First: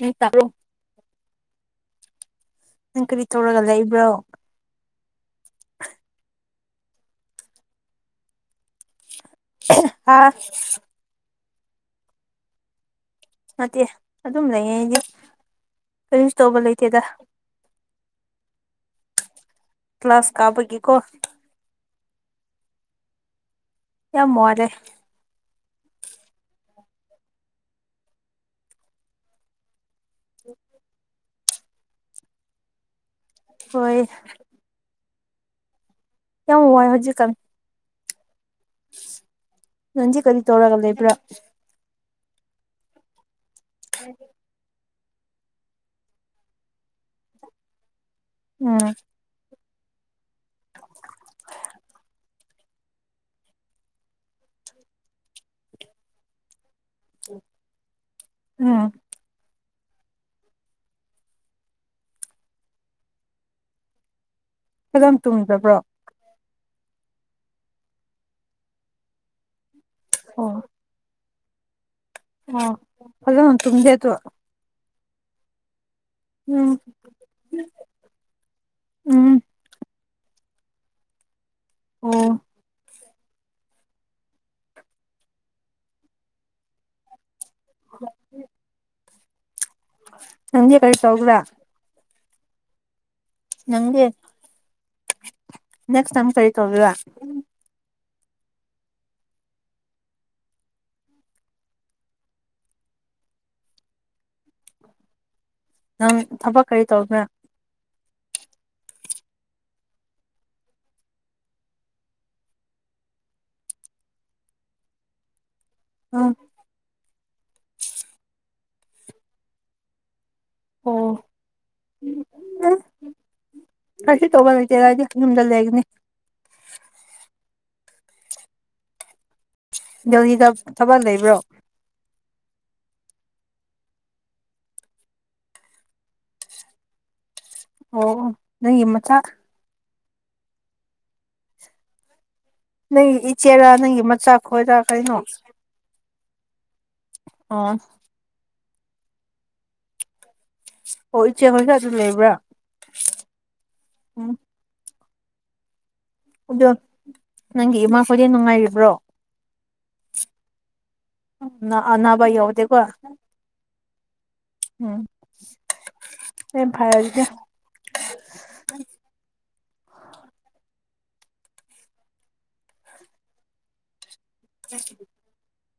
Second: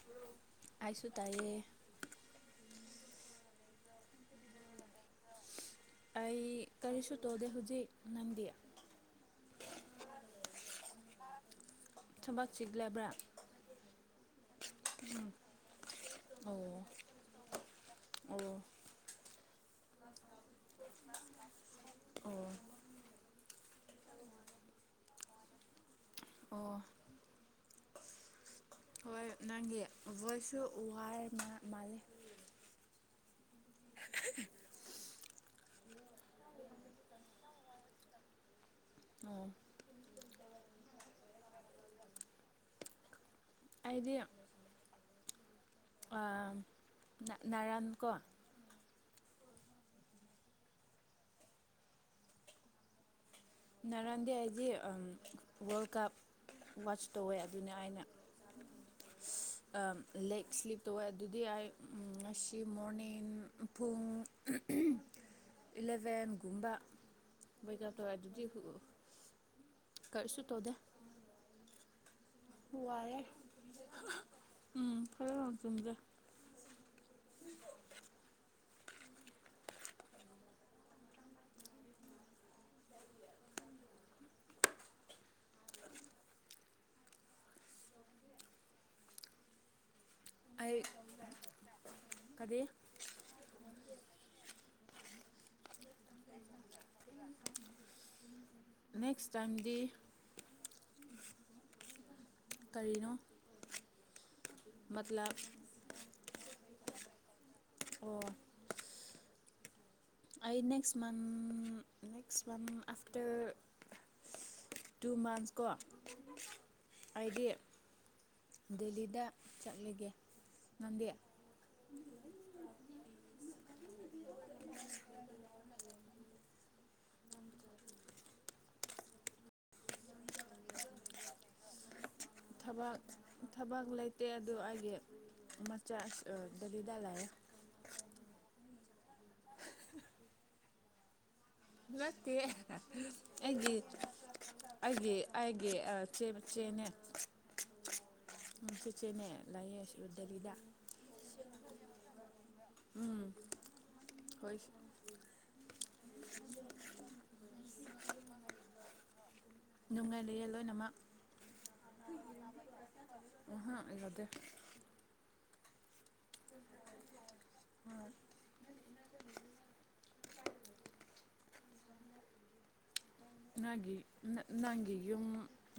ꯅꯪ ꯇꯥꯕ꯭ꯔꯣ ꯑꯩꯁꯨ ꯇꯥꯏꯌꯦ꯫ ꯅꯪ ꯀꯔꯤ ꯇꯧꯔꯒ ꯂꯩꯕ꯭ꯔꯣ꯫ [inaudible] ꯑꯩ ꯀꯔꯤꯁꯨ ꯇꯧꯗꯦ ꯍꯧꯖꯤꯛ ꯅꯪꯗꯤ꯫ ꯍꯥꯥ꯫ [unintelligible] ꯊꯕꯛ ꯆꯤꯟꯂꯕ꯭ꯔꯥ꯫ ꯅꯠꯇꯦ ꯑꯗꯨꯝ ꯂꯩꯌꯦ ꯑꯩꯗꯤ ꯀꯔꯤꯁꯨ ꯇꯧꯕ ꯂꯩꯇꯦꯗ ꯑꯝ ꯀ꯭ꯂꯥꯁ ꯀꯥꯄꯒꯤꯀꯣ ꯑꯝ ꯌꯥꯝ ꯋꯥꯔꯦ ꯑꯣ ꯍꯣꯏ ꯅꯪꯒꯤ ꯑꯥ ꯕꯣꯏꯁꯨ ꯋꯥꯔꯥ ꯃꯥꯂꯦ ꯍꯣꯏ ꯌꯥꯝ ꯋꯥꯢ ꯍꯧꯖꯤꯛꯒꯥꯜ ꯑꯝ ꯅꯪꯗꯤ ꯀꯔꯤ ꯇꯧꯔꯒ ꯂꯩꯕ꯭ꯔꯥ ꯑꯩꯗꯤ ꯑꯥ ꯅꯥꯔꯝ ꯀꯣ ꯎꯝ ꯉꯥꯔꯡꯗꯤ ꯑꯩꯗꯤꯗꯤ ꯋꯥꯔꯜ ꯀꯞ ꯋꯥꯆ ꯇꯧꯋꯦ ꯑꯗꯨꯅꯦ ꯑꯩꯅ [inaudible] ꯑꯥ ꯂꯦꯛ ꯁ꯭ꯂꯤꯞ ꯇꯧꯋꯦ ꯑꯗꯨꯗꯤ ꯑꯩ ꯉꯁꯤ ꯃꯣꯔꯅꯤꯡ ꯄꯨꯡ ꯀꯥꯔꯝ ꯇꯨꯝꯈꯕ꯭ꯔꯥ ꯏꯂꯚꯦꯟꯒꯨꯝꯕ ꯑꯦꯛꯑꯥꯞ ꯇꯧꯔꯦ ꯑꯗꯨꯗꯤ ꯀꯔꯤꯁꯨ ꯑꯣ ꯇꯧꯗꯦ ꯑꯣ ꯋꯥꯔꯦ ꯐꯖꯅ ꯇꯨꯝꯗꯦ ꯑꯗꯣ ꯎꯝ ꯐꯖꯅ ꯌꯥꯝ ꯇꯨꯝꯗꯦ ꯎꯝ ꯎꯝ ꯑꯣ ꯑ [inaudible] ꯅꯪꯗꯤ ꯑꯩ ꯀꯔꯤ ꯇꯧꯕ꯭ꯔꯥ ꯀꯔꯤ ꯅꯪꯗꯤ ꯅꯦꯁ ꯇꯝ ꯀꯔꯤ ꯇꯧꯒꯦꯔꯥ ꯅꯦꯛꯁ ꯇꯥꯏꯝꯗꯤ ꯀꯔꯤꯅꯣ ꯃꯇꯥꯂꯞ ꯅꯪ ꯊꯕꯛ ꯀꯔꯤ ꯇꯧꯕ꯭ꯔꯥ ꯑꯣ ꯑꯩ ꯅꯦꯛꯁ ꯃꯟꯥ ꯅꯦꯛꯁ ꯃꯥꯟ ꯑꯐꯇꯥꯔ ꯇꯨ ꯃꯥꯟꯁ ꯒꯣ ꯎꯝ ꯑꯩꯗꯤ ꯗꯦꯜꯂꯤꯗ ꯆꯠꯂꯒꯦ ꯅꯪꯗꯤ ꯑꯣ ꯎꯝ ꯀꯩꯁꯨ ꯇꯧꯕ ꯂꯩꯇꯦꯗ ꯌꯨꯝꯗ ꯂꯩꯕꯅꯤ- ꯗꯦꯜꯂꯤ ꯗ ꯊꯕꯛ ꯂꯩꯕ꯭ꯔꯣ ꯊꯕꯛ ꯊꯕꯛ ꯂꯩꯇꯦ ꯑꯗꯨ ꯑꯩꯒꯤ ꯃꯆꯥ ꯗꯦꯜꯂꯤ ꯗ ꯂꯩꯏꯌꯦ ꯑꯣ ꯅꯪꯒꯤ ꯃꯆꯥ ꯅꯠꯇꯦ ꯅꯪꯒꯤ ꯏꯆꯦꯔꯥ ꯑꯩꯒꯤ ꯅꯪꯒꯤ ꯃꯆꯥ ꯈꯣꯏꯔꯥ ꯑꯩꯒꯤ ꯀꯩꯅꯣ ꯑꯩ ꯒꯤ ꯃꯆꯦ ꯃꯆꯦ ꯅꯦ꯫ ꯑꯣ ꯆꯦꯆꯦ ꯅꯦ ꯂꯩꯌꯦ ꯁꯤ ꯗꯦꯂꯤꯗ ꯑꯣ ꯏꯆꯦ ꯈꯣꯏꯗ ꯑꯗꯨꯝ ꯂꯩꯕ꯭ꯔꯥ ꯎꯝ ꯎꯝ ꯍꯣꯏ ꯑꯗꯣ ꯅꯪꯒꯤ ꯏꯃꯥꯈꯣꯏꯗꯤ ꯅꯨꯡꯉꯥꯏꯔꯤꯕ꯭ꯔꯣ ꯅꯨꯡꯉꯥꯏ ꯂꯩꯌꯦ ꯂꯣꯏꯅꯃꯛ ꯑꯅꯥꯕꯥ ꯌꯥꯎꯗꯦꯀꯣ ꯑꯍꯥ ꯌꯥꯎꯗꯦ ꯎꯝ ꯌꯥꯝ ꯐꯩ ꯑꯗꯨꯗꯤ ꯍꯣꯏ ꯅꯪꯒꯤ ꯅꯪꯒꯤ ꯌꯨꯝ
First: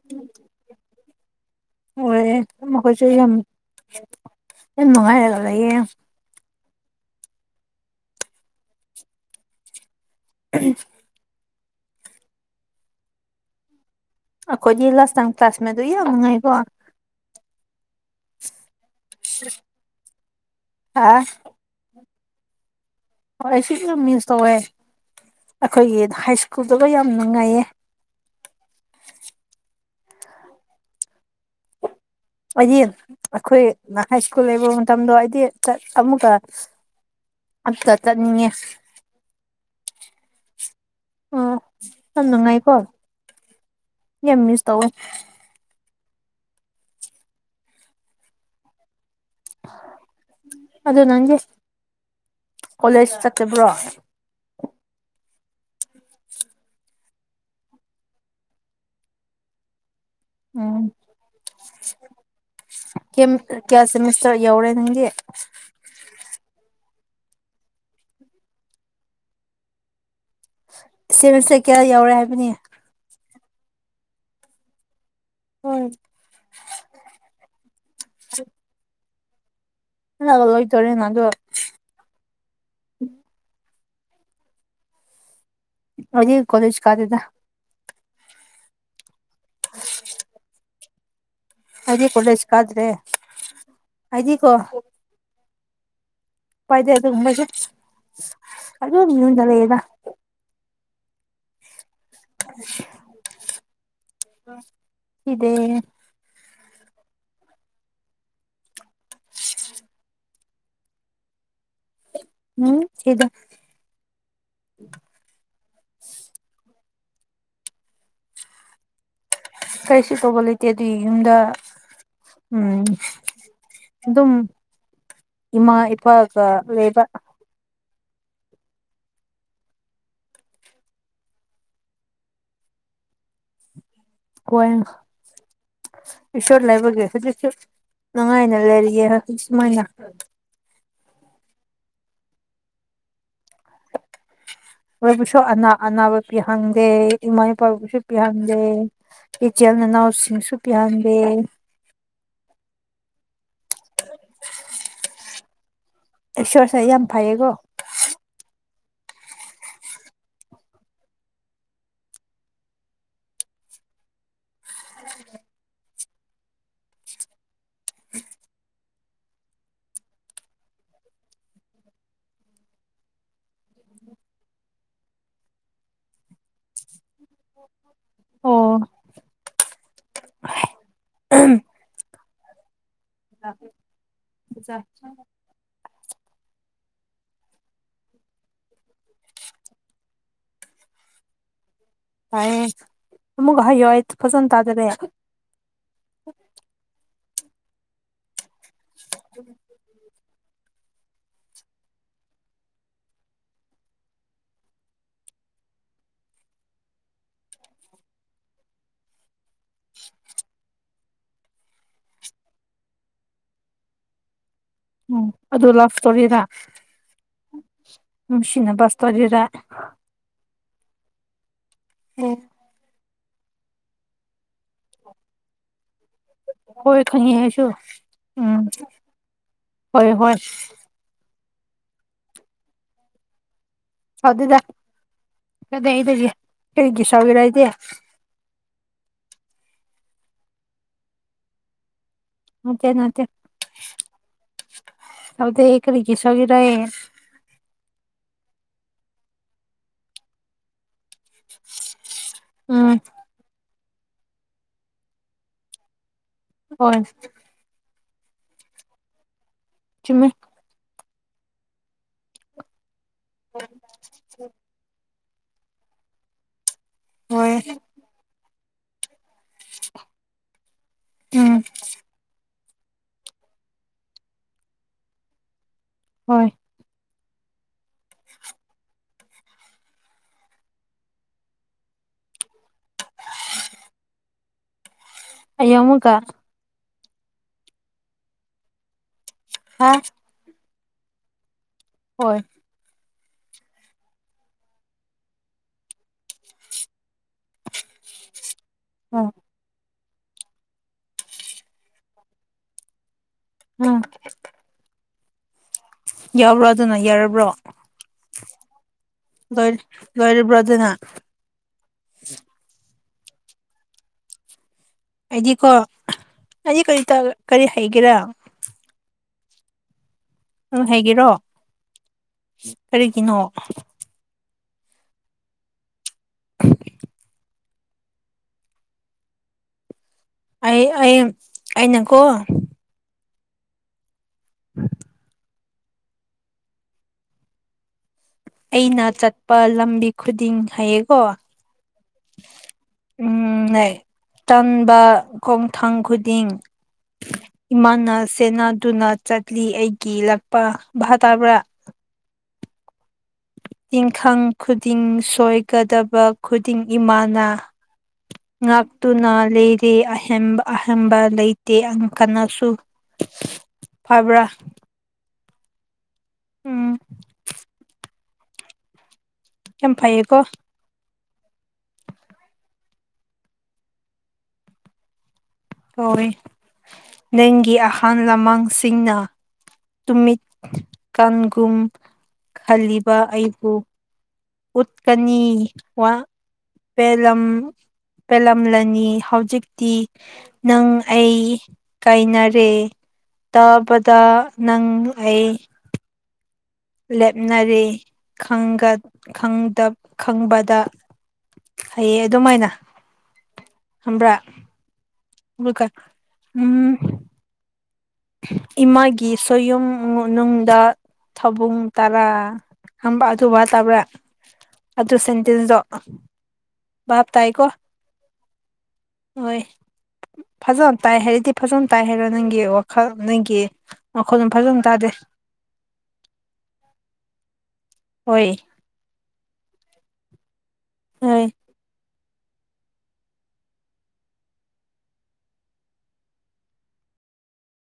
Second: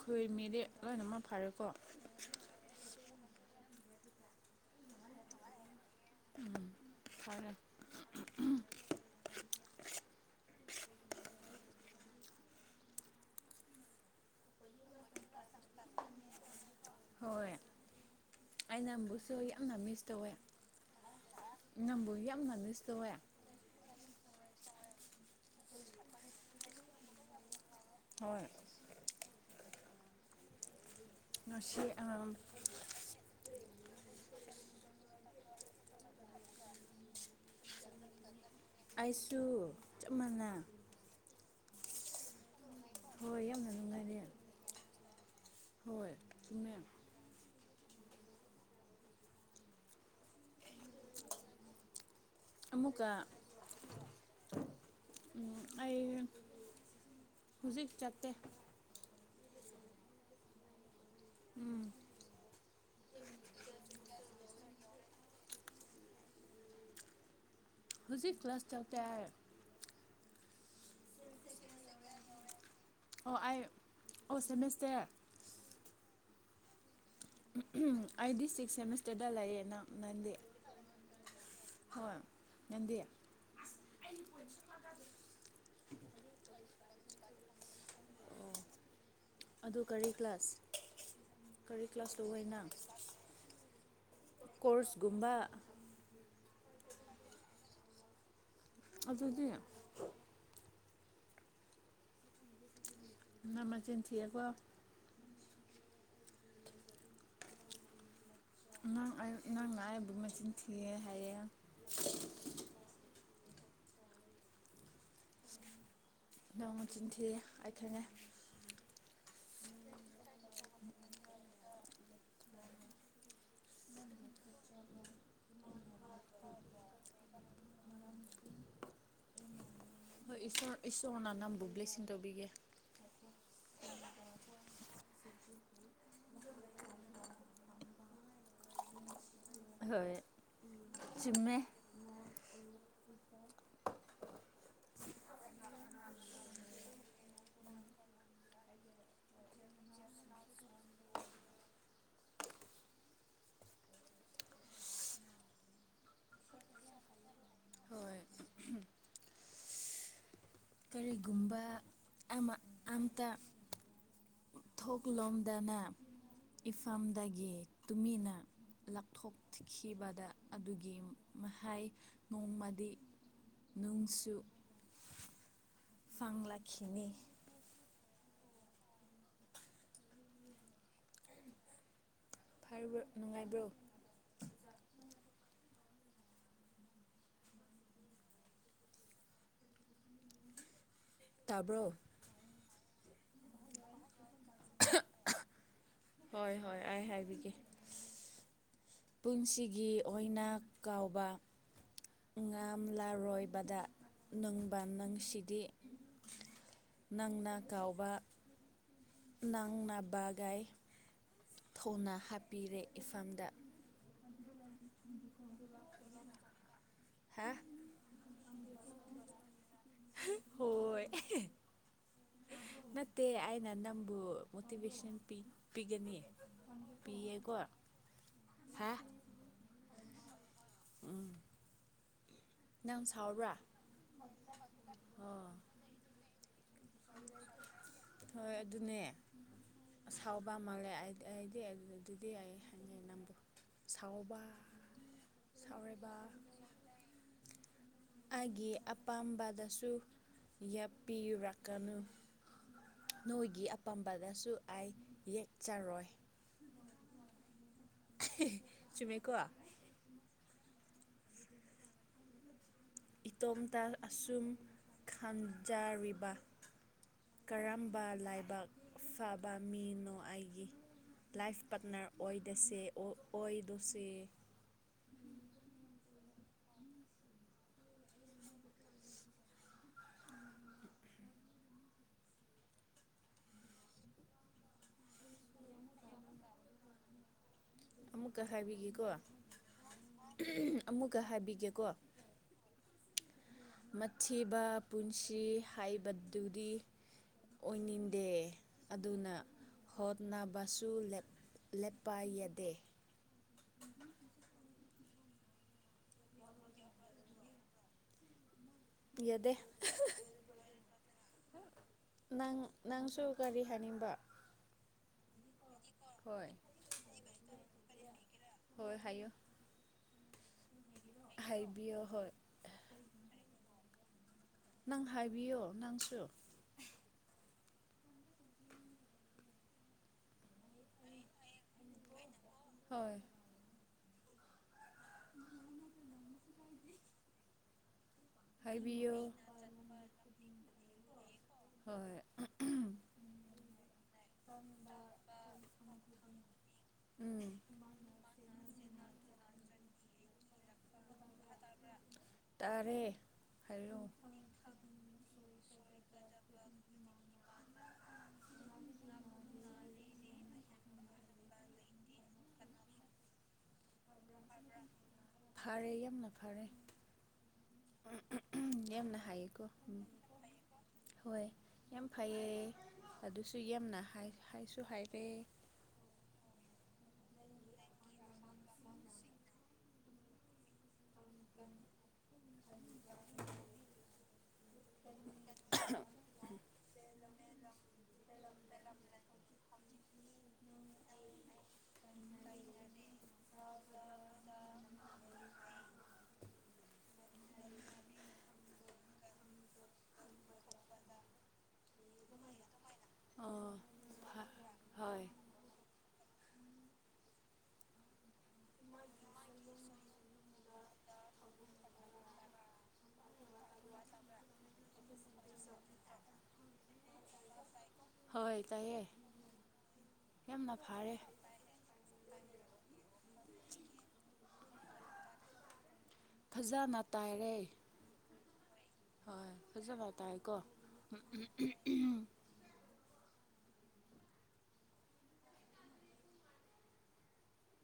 ꯈꯣꯏ ꯃꯤꯗꯤ ꯂꯣꯏꯅꯃꯛ ꯐꯥꯔꯦꯀꯣ ꯑꯣꯏꯌꯦ ꯃꯈꯣꯏꯁꯨ ꯌꯥꯝ ꯌꯥꯝ ꯅꯨꯡꯉꯥꯏꯔꯒ ꯂꯩꯌꯦ ꯎꯝ ꯐꯔꯦ ꯀꯔꯤꯒꯤ ꯑꯩꯈꯣꯏꯒꯤ ꯂꯥꯁꯇꯥꯝ ꯀ꯭ꯂꯥꯁꯃꯦꯠꯇꯨ ꯌꯥꯝ ꯅꯨꯡꯉꯥꯏꯀꯣ ꯍꯣꯏ ꯑꯩꯅ ꯅꯪꯕꯨꯁꯨ ꯌꯥꯝꯅ ꯃꯤꯁ ꯇꯧꯋꯦ ꯍꯥ ꯅꯪꯕꯨ ꯌꯥꯝꯅ ꯃꯤꯁ ꯇꯧꯋꯦ ꯑꯣ ꯑꯩꯁꯨ ꯌꯥꯝ ꯃꯤꯁ ꯇꯧꯋꯦ ꯑꯩꯈꯣꯏꯒꯤ ꯍꯥꯏ ꯁ꯭ꯀꯨꯜꯗꯒ ꯌꯥꯝ ꯅꯨꯡꯉꯥꯏꯌꯦ꯫ ꯍꯣꯏ ꯉꯁꯤ [unintelligible] ꯑꯩꯗꯤ ꯑꯈꯣꯏ ꯅ ꯁ꯭ꯀꯨꯜ ꯂꯩꯕ ꯃꯇꯝꯗꯣ ꯑꯩꯗꯤ ꯆꯠ ꯑꯃꯨꯛꯀ ꯑꯝꯇ ꯆꯠꯅꯤꯡꯉꯦ ꯑꯩꯁꯨ ꯆꯞ ꯃꯥꯟꯅ ꯍꯣꯏ ꯅꯨꯉꯥꯏꯀꯣ ꯍꯣꯏ ꯌꯥꯝꯅ ꯅꯨꯡꯉꯥꯏꯔꯦ ꯇꯧ ꯑꯦ ꯍꯣꯏ ꯆꯨꯝꯃꯦ ꯑꯗꯨ ꯅꯪꯗꯤ ꯑꯃꯨꯀ ꯀꯣꯂꯦꯖ ꯆꯠꯇꯕ꯭ꯔꯣ ꯎꯝ ꯑꯩ ꯍꯧꯖꯤꯛ ꯆꯠꯇꯦ ꯎꯝ ꯀꯌꯥ ꯁꯦꯃꯤꯁꯇꯔ ꯌꯧꯔꯦ ꯅꯪꯒꯤ꯫ ꯍꯧꯖꯤꯛ ꯀ꯭ꯂꯥꯁ ꯇꯧꯇꯥꯔꯦ ꯁꯦꯃꯤꯁꯇꯔ ꯀꯌꯥ ꯌꯥꯎꯔꯦ ꯍꯥꯏꯕꯅꯤꯌꯦ꯫ ꯑꯣ ꯑꯩ ꯑꯣ ꯁꯦꯃꯦꯁꯇꯔ ꯎꯝ ꯎ ꯑꯩꯗꯤ ꯁꯤꯛꯁ ꯁꯦꯃꯤꯁꯇꯔꯗ ꯂꯩꯌꯦꯅ꯫ ꯍꯣꯏ [unintelligible] ꯅꯪ ꯑꯗꯨ ꯍꯣꯏ ꯅꯪꯗꯤ꯫ [unintelligible] [unintelligible] ꯑꯩꯗꯤ ꯀꯣꯂꯦꯁ ꯀꯥꯗꯦꯗ ꯑꯗꯨ ꯀꯔꯤ ꯀ꯭ꯂꯥꯁ ꯀꯔꯤ ꯑꯩꯗꯤ ꯀ꯭ꯂꯥꯁ ꯇ ꯀꯣꯂꯦꯖ ꯍꯥꯏꯅ ꯀꯥꯗ꯭ꯔꯦ ꯑꯩꯗꯤꯀꯣ ꯀꯣꯔꯁꯀꯨꯝꯕ ꯀꯗꯦ [unintelligible] ꯑꯗꯨ ꯑꯗꯨꯗꯤ ꯃꯤꯉꯣꯟꯗ ꯂꯩꯌꯦꯗ [unintelligible] ꯃ ꯃꯆꯤꯟꯊꯤꯌꯦꯀꯣ ꯏꯗꯦ ꯅꯪ ꯑꯩ ꯅꯪ ꯑꯩꯕꯨ ꯃꯆꯤꯟ ꯊꯤꯌꯦ ꯍꯥꯏꯌꯦ꯫ ꯎꯝ ꯊꯤꯗꯦ ꯅꯣꯡꯅ ꯆꯤꯟ ꯊꯤ ꯀꯥꯏꯊꯪꯉꯦ ꯀꯩꯁꯨ ꯇꯧꯕ ꯂꯩꯇꯦ ꯗꯤ ꯌꯨꯝꯗ ꯎꯝ ꯑꯗꯨꯝ ꯏꯃꯥ ꯏꯄꯥꯒ ꯂꯩꯕ ꯑ [unintelligible] ꯍꯣꯏ ꯏꯁꯣꯔ ꯏꯁꯣꯔꯅ ꯅꯝꯕꯨ ꯕꯂꯤꯁꯤꯡ ꯇꯧꯕꯤꯒꯦ ꯍꯣꯏ ꯏꯁꯣꯔ ꯂꯩꯕꯒꯤ ꯍꯧꯖꯤꯛꯁꯨ ꯅꯨꯡꯉꯥꯏꯅ ꯂꯩꯔꯤꯌꯦ ꯍꯧꯖꯤꯛ ꯁꯨꯃꯥꯏꯅ ꯍꯣꯏ ꯆꯤꯃꯦ ꯃꯣꯏꯕꯨꯁꯨ ꯑꯅꯥ ꯑꯅꯥꯕ ꯄꯤꯍꯪꯗꯦ ꯏꯃꯥ ꯏꯄꯥꯕꯨꯁꯨ ꯄꯤꯍꯟꯗꯦ ꯏꯆꯦꯜ ꯅꯅꯥꯎꯁꯤꯡꯁꯨ ꯄꯤꯍꯟꯗ ꯑꯦ ꯁꯣꯔꯁ ꯌꯥꯝ ꯐꯩꯌꯦꯀꯣ ꯍꯣꯏ ꯀꯔꯤꯒꯨꯝꯕ ꯑꯃ ꯑꯝꯇ꯫ ꯊꯣꯛꯂꯣꯝꯗꯅ ꯏꯐꯝꯗꯒꯤ ꯇꯨꯃꯤꯟꯅ꯫ ꯂꯥꯞꯊꯣꯛꯈꯤꯕꯗ ꯑꯗꯨꯒꯤ ꯃꯍꯩ ꯅꯣꯡꯃꯗꯤ꯫ ꯅꯨꯡꯁꯨ꯫ ꯐꯪ ꯂꯥꯛꯈꯤꯅꯤ꯫ ꯑꯣ꯫ ꯐꯔꯕ꯭ꯔꯣ ꯅꯨꯡꯉꯥꯏꯕ꯭ꯔꯣ꯫ ꯆꯥ [unintelligible] ꯇꯥꯕ꯭ꯔꯣ꯫ ꯇꯥꯏꯌꯦ ꯑꯃꯨꯛꯀꯥ ꯍꯥꯏꯌꯣ ꯑꯩ ꯐꯖꯟ ꯇꯥꯗꯔꯦ꯫ ꯍꯣꯏ ꯍꯣꯏ ꯑꯩ ꯍꯥꯏꯕꯤꯒꯦ꯫ ꯄꯨꯟꯁꯤꯒꯤ ꯑꯣꯏꯅ ꯀꯥꯎꯕ꯫ ꯉꯥꯝꯂꯔꯣꯏꯕꯗ ꯅꯪꯕ ꯅꯪꯁꯤꯗꯤ꯫ ꯅꯪꯅ ꯀꯥꯎꯕ꯫ ꯅꯪ ꯅꯥꯕꯒꯥꯏ ꯊꯧꯅ ꯍꯥꯞꯄꯤꯔꯦ ꯏꯐꯝꯐꯝꯗ꯫ ꯎꯝ ꯑꯗꯨ ꯂꯕ ꯁꯇꯣꯔꯤꯔ꯫ ꯍꯥꯥ꯫ ꯅꯨꯡꯁꯤꯅꯕꯁ [unintelligible] ꯍꯣꯏ꯫ ꯑꯣ꯫ ꯅꯠꯇꯦ ꯑꯩꯅ ꯅꯪꯕꯨ ꯃꯣꯇꯤꯚꯦꯁꯟ ꯄꯤ ꯄꯤꯒꯅꯤ꯫ ꯍꯣꯏ ꯈꯪꯉꯤ ꯄꯤꯌꯦꯀꯣ ꯑꯩꯏꯁꯨ ꯎꯝ ꯍꯣꯏ ꯍꯣꯏ꯫ ꯎꯝ꯫ ꯅꯪ ꯁꯥꯎꯔꯕ꯭ꯔꯥ꯫ ꯁꯥꯎꯗꯦꯗ ꯀꯗꯥꯏꯗꯒꯤ ꯀꯔꯒꯤ ꯁꯥꯎꯒꯤꯔ ꯑꯩꯗꯤ ꯍꯣꯏ ꯑꯗꯨꯅꯦ ꯑꯁꯥꯎꯕ ꯃꯥꯜꯂꯦ ꯑꯩꯗꯤ ꯑꯗꯨꯗꯤ ꯑꯗꯨꯗꯤ ꯌꯥꯏꯌꯦ ꯅꯠꯇꯦ ꯍꯥꯏꯉꯦ ꯅꯠꯇꯦ ꯅꯪꯕꯨ ꯁꯥꯎꯕ ꯁꯥꯎꯔꯤꯕ ꯍꯦ ꯑꯩꯒꯤ ꯑꯄꯥꯝꯕꯗꯁꯨ ꯌꯥꯞꯄꯤꯔꯛꯀꯅꯨ꯫ ꯎꯝ ꯅꯣꯏꯒꯤ ꯑꯄꯥꯝꯕꯗꯁꯨ ꯑꯩ ꯌꯦꯛꯆꯔꯣꯏ꯫ ꯍꯣꯏ꯫ ꯆꯨꯃꯦꯀꯣ꯫ ꯆꯨꯝꯃꯦ꯫ ꯏꯇꯣꯝꯇ ꯑꯁꯨꯝ ꯈꯟꯖꯔꯤꯕ ꯍꯣꯏ ꯀꯔꯝ ꯕ ꯂꯥꯏꯕꯛ ꯐꯕ ꯃꯤꯅꯣ ꯑꯩꯒꯤ ꯎꯝ ꯂꯥꯏꯐ ꯄꯥꯔꯠꯅꯔ ꯑꯣꯏ ꯇꯁꯦ ꯑꯣꯏꯗꯧꯁꯦ ꯍꯣꯏ꯫ ꯍꯥꯌꯦꯡ ꯃꯨꯛꯀ ꯑꯃꯨꯛꯀ ꯍꯥꯏꯕꯤꯒꯦꯀꯣ꯫ ꯍꯥ ꯑꯃꯨꯛꯀ ꯍꯥꯏꯕꯤꯒꯦꯀꯣ꯫ ꯍꯣꯏ꯫ ꯃꯊꯤꯕ ꯄꯨꯟꯁꯤ ꯍꯥꯏꯕꯗꯨꯗꯤ꯫ ꯑꯣꯏꯅꯤꯡꯗꯦ꯫ ꯎꯝ ꯑꯗꯨꯅ ꯍꯣꯠꯅꯕꯁꯨ ꯂꯦꯞ ꯂꯦꯞꯄ ꯌꯥꯗꯦ꯫ ꯎꯝ꯫ ꯌꯥꯎꯔꯗꯅ ꯌꯥꯔꯕ꯭ꯔꯣ꯫ ꯌꯥꯗꯦ ꯂꯣꯏꯔ ꯂꯣꯏꯔꯕ꯭ꯔ ꯑꯗꯨꯅꯥ꯫ ꯅꯪ ꯅꯪꯁꯨ ꯀꯔꯤ ꯍꯥꯅꯤꯡꯕ꯫ ꯑꯩꯗꯤꯀꯣ ꯍꯣꯏ ꯑꯩꯗꯤ ꯀꯔꯤ ꯀꯔꯤ ꯍꯩꯒꯦꯔꯥ ꯍꯣꯏ ꯍꯥꯏꯌꯨ꯫ ꯍꯣꯏꯒꯦꯔꯣ ꯍꯥꯏꯕꯤꯌꯣ ꯍꯣꯏ ꯀꯔꯤꯒꯤꯅꯣ꯫ ꯅꯪ ꯍꯥꯏꯕꯤꯌꯣ ꯅꯪꯁꯨ꯫ ꯑꯩ ꯑꯩ ꯑꯩꯅꯀꯣ꯫ ꯍꯣꯏ꯫ [unintelligible] [unintelligible] ꯑꯩꯅ ꯍꯥꯏꯕꯤꯌꯣ ꯆꯠꯄ ꯂꯝꯕꯤ ꯈꯨꯗꯤꯡ ꯍꯥꯏꯌꯦꯀꯣ꯫ ꯍꯣꯏ꯫ ꯎꯝ ꯇꯝꯕ ꯈꯣꯡꯊꯥꯡ ꯈꯨꯗꯤꯡ꯫ ꯎꯝ ꯏꯃꯥꯅ ꯁꯦꯟꯅꯗꯨꯅ ꯆꯠꯂꯤ ꯑꯩꯒꯤ ꯂꯥꯛꯄ ꯚꯥ ꯇꯥꯕ꯭ꯔꯥ ꯇꯥꯔꯦ꯫ ꯍꯥꯏꯔꯣ ꯇꯤꯟꯈꯪ ꯈꯨꯗꯤꯡ ꯁꯣꯏꯒꯗꯕ ꯈꯨꯗꯤꯡ ꯏꯃꯥꯅ꯫ ꯉꯥꯛꯇꯨꯅ ꯂꯩꯔꯦ ꯑꯍꯦꯟꯕ꯫ ꯑꯍꯟꯕ ꯂꯩꯇꯦ ꯀꯥꯅꯁꯨ ꯐꯕ꯭ꯔꯥ꯫ ꯐꯔꯦ ꯌꯥꯝꯅ ꯐꯔꯦ ꯎꯝ ꯌꯥꯝꯅ ꯍꯥꯏ ꯌꯥꯝ ꯀꯍꯅ ꯐꯩꯌꯦꯀꯣ ꯍꯣꯏ ꯌꯥꯝ ꯐꯩꯌꯦ ꯑꯗꯨꯁꯨ ꯌꯥꯝꯅ ꯍꯥꯏ ꯍꯥꯏꯁꯨ ꯍꯥꯏꯔꯦ꯫ ꯍꯣꯏ ꯅꯪꯒꯤ ꯑꯍꯜ ꯂꯃꯥꯡꯁꯤꯡꯅ꯫ ꯇꯨꯃꯤꯠ ꯀꯟꯒꯨꯝ ꯈꯥꯜꯂꯤꯕ ꯑꯩꯕꯨ꯫ ꯎꯠꯀꯅꯤ ꯋꯥ ꯄꯦꯂꯝ ꯄꯦꯜꯂꯝꯂꯅꯤ ꯍꯧꯖꯤꯛꯇꯤ꯫ ꯅꯪ ꯑꯩ ꯀꯥꯏꯅꯔꯦ ꯇꯥꯕꯗ꯫ ꯅꯪ ꯑꯩ꯫ ꯂꯦꯞꯅꯔꯦ ꯈꯪꯒ ꯈꯪꯗ ꯈꯪꯕꯗ ꯍꯌꯦꯑ ꯑꯗꯨꯃꯥꯏꯅ꯫ ꯑꯥ꯫ ꯈꯪꯕ꯭ꯔ ꯍꯣꯏ꯫ [unintelligible] ꯎꯝ ꯏꯃꯥꯒꯤ ꯁꯣꯌꯨꯝ ꯅꯨꯡꯗ ꯊꯥꯕꯨꯡ ꯇꯔꯥ꯫ ꯍꯝꯕ ꯑꯗꯨ ꯋꯥ ꯇꯕ꯭ꯔꯥ ꯑꯗꯨ ꯁꯦꯟꯇꯦꯟꯁꯇꯣ ꯚꯥꯞ ꯇꯥꯏꯀꯣ ꯍꯣꯏ ꯇꯥꯏꯌꯦ ꯍꯣꯏ ꯌꯥꯝꯅ ꯐꯖꯅ ꯇꯥꯏ ꯐꯔꯦ ꯍꯥꯏꯔꯗꯤ꯫ ꯐꯖꯅ ꯇꯥꯏ ꯍꯥꯏꯔꯣ ꯅꯪꯒꯤ ꯋꯥꯈꯜ ꯅꯪꯒꯤ ꯃꯈꯣꯜ ꯐꯖꯅ ꯇꯥꯗꯦ꯫ ꯐꯖꯅ ꯇꯥꯏꯔꯦ꯫ ꯍꯣꯏ꯫ ꯍꯣꯏ ꯐꯖꯕ ꯍꯥꯏ ꯇꯥꯏꯦꯀꯣ ꯎ ꯍꯣꯏ ꯎꯝ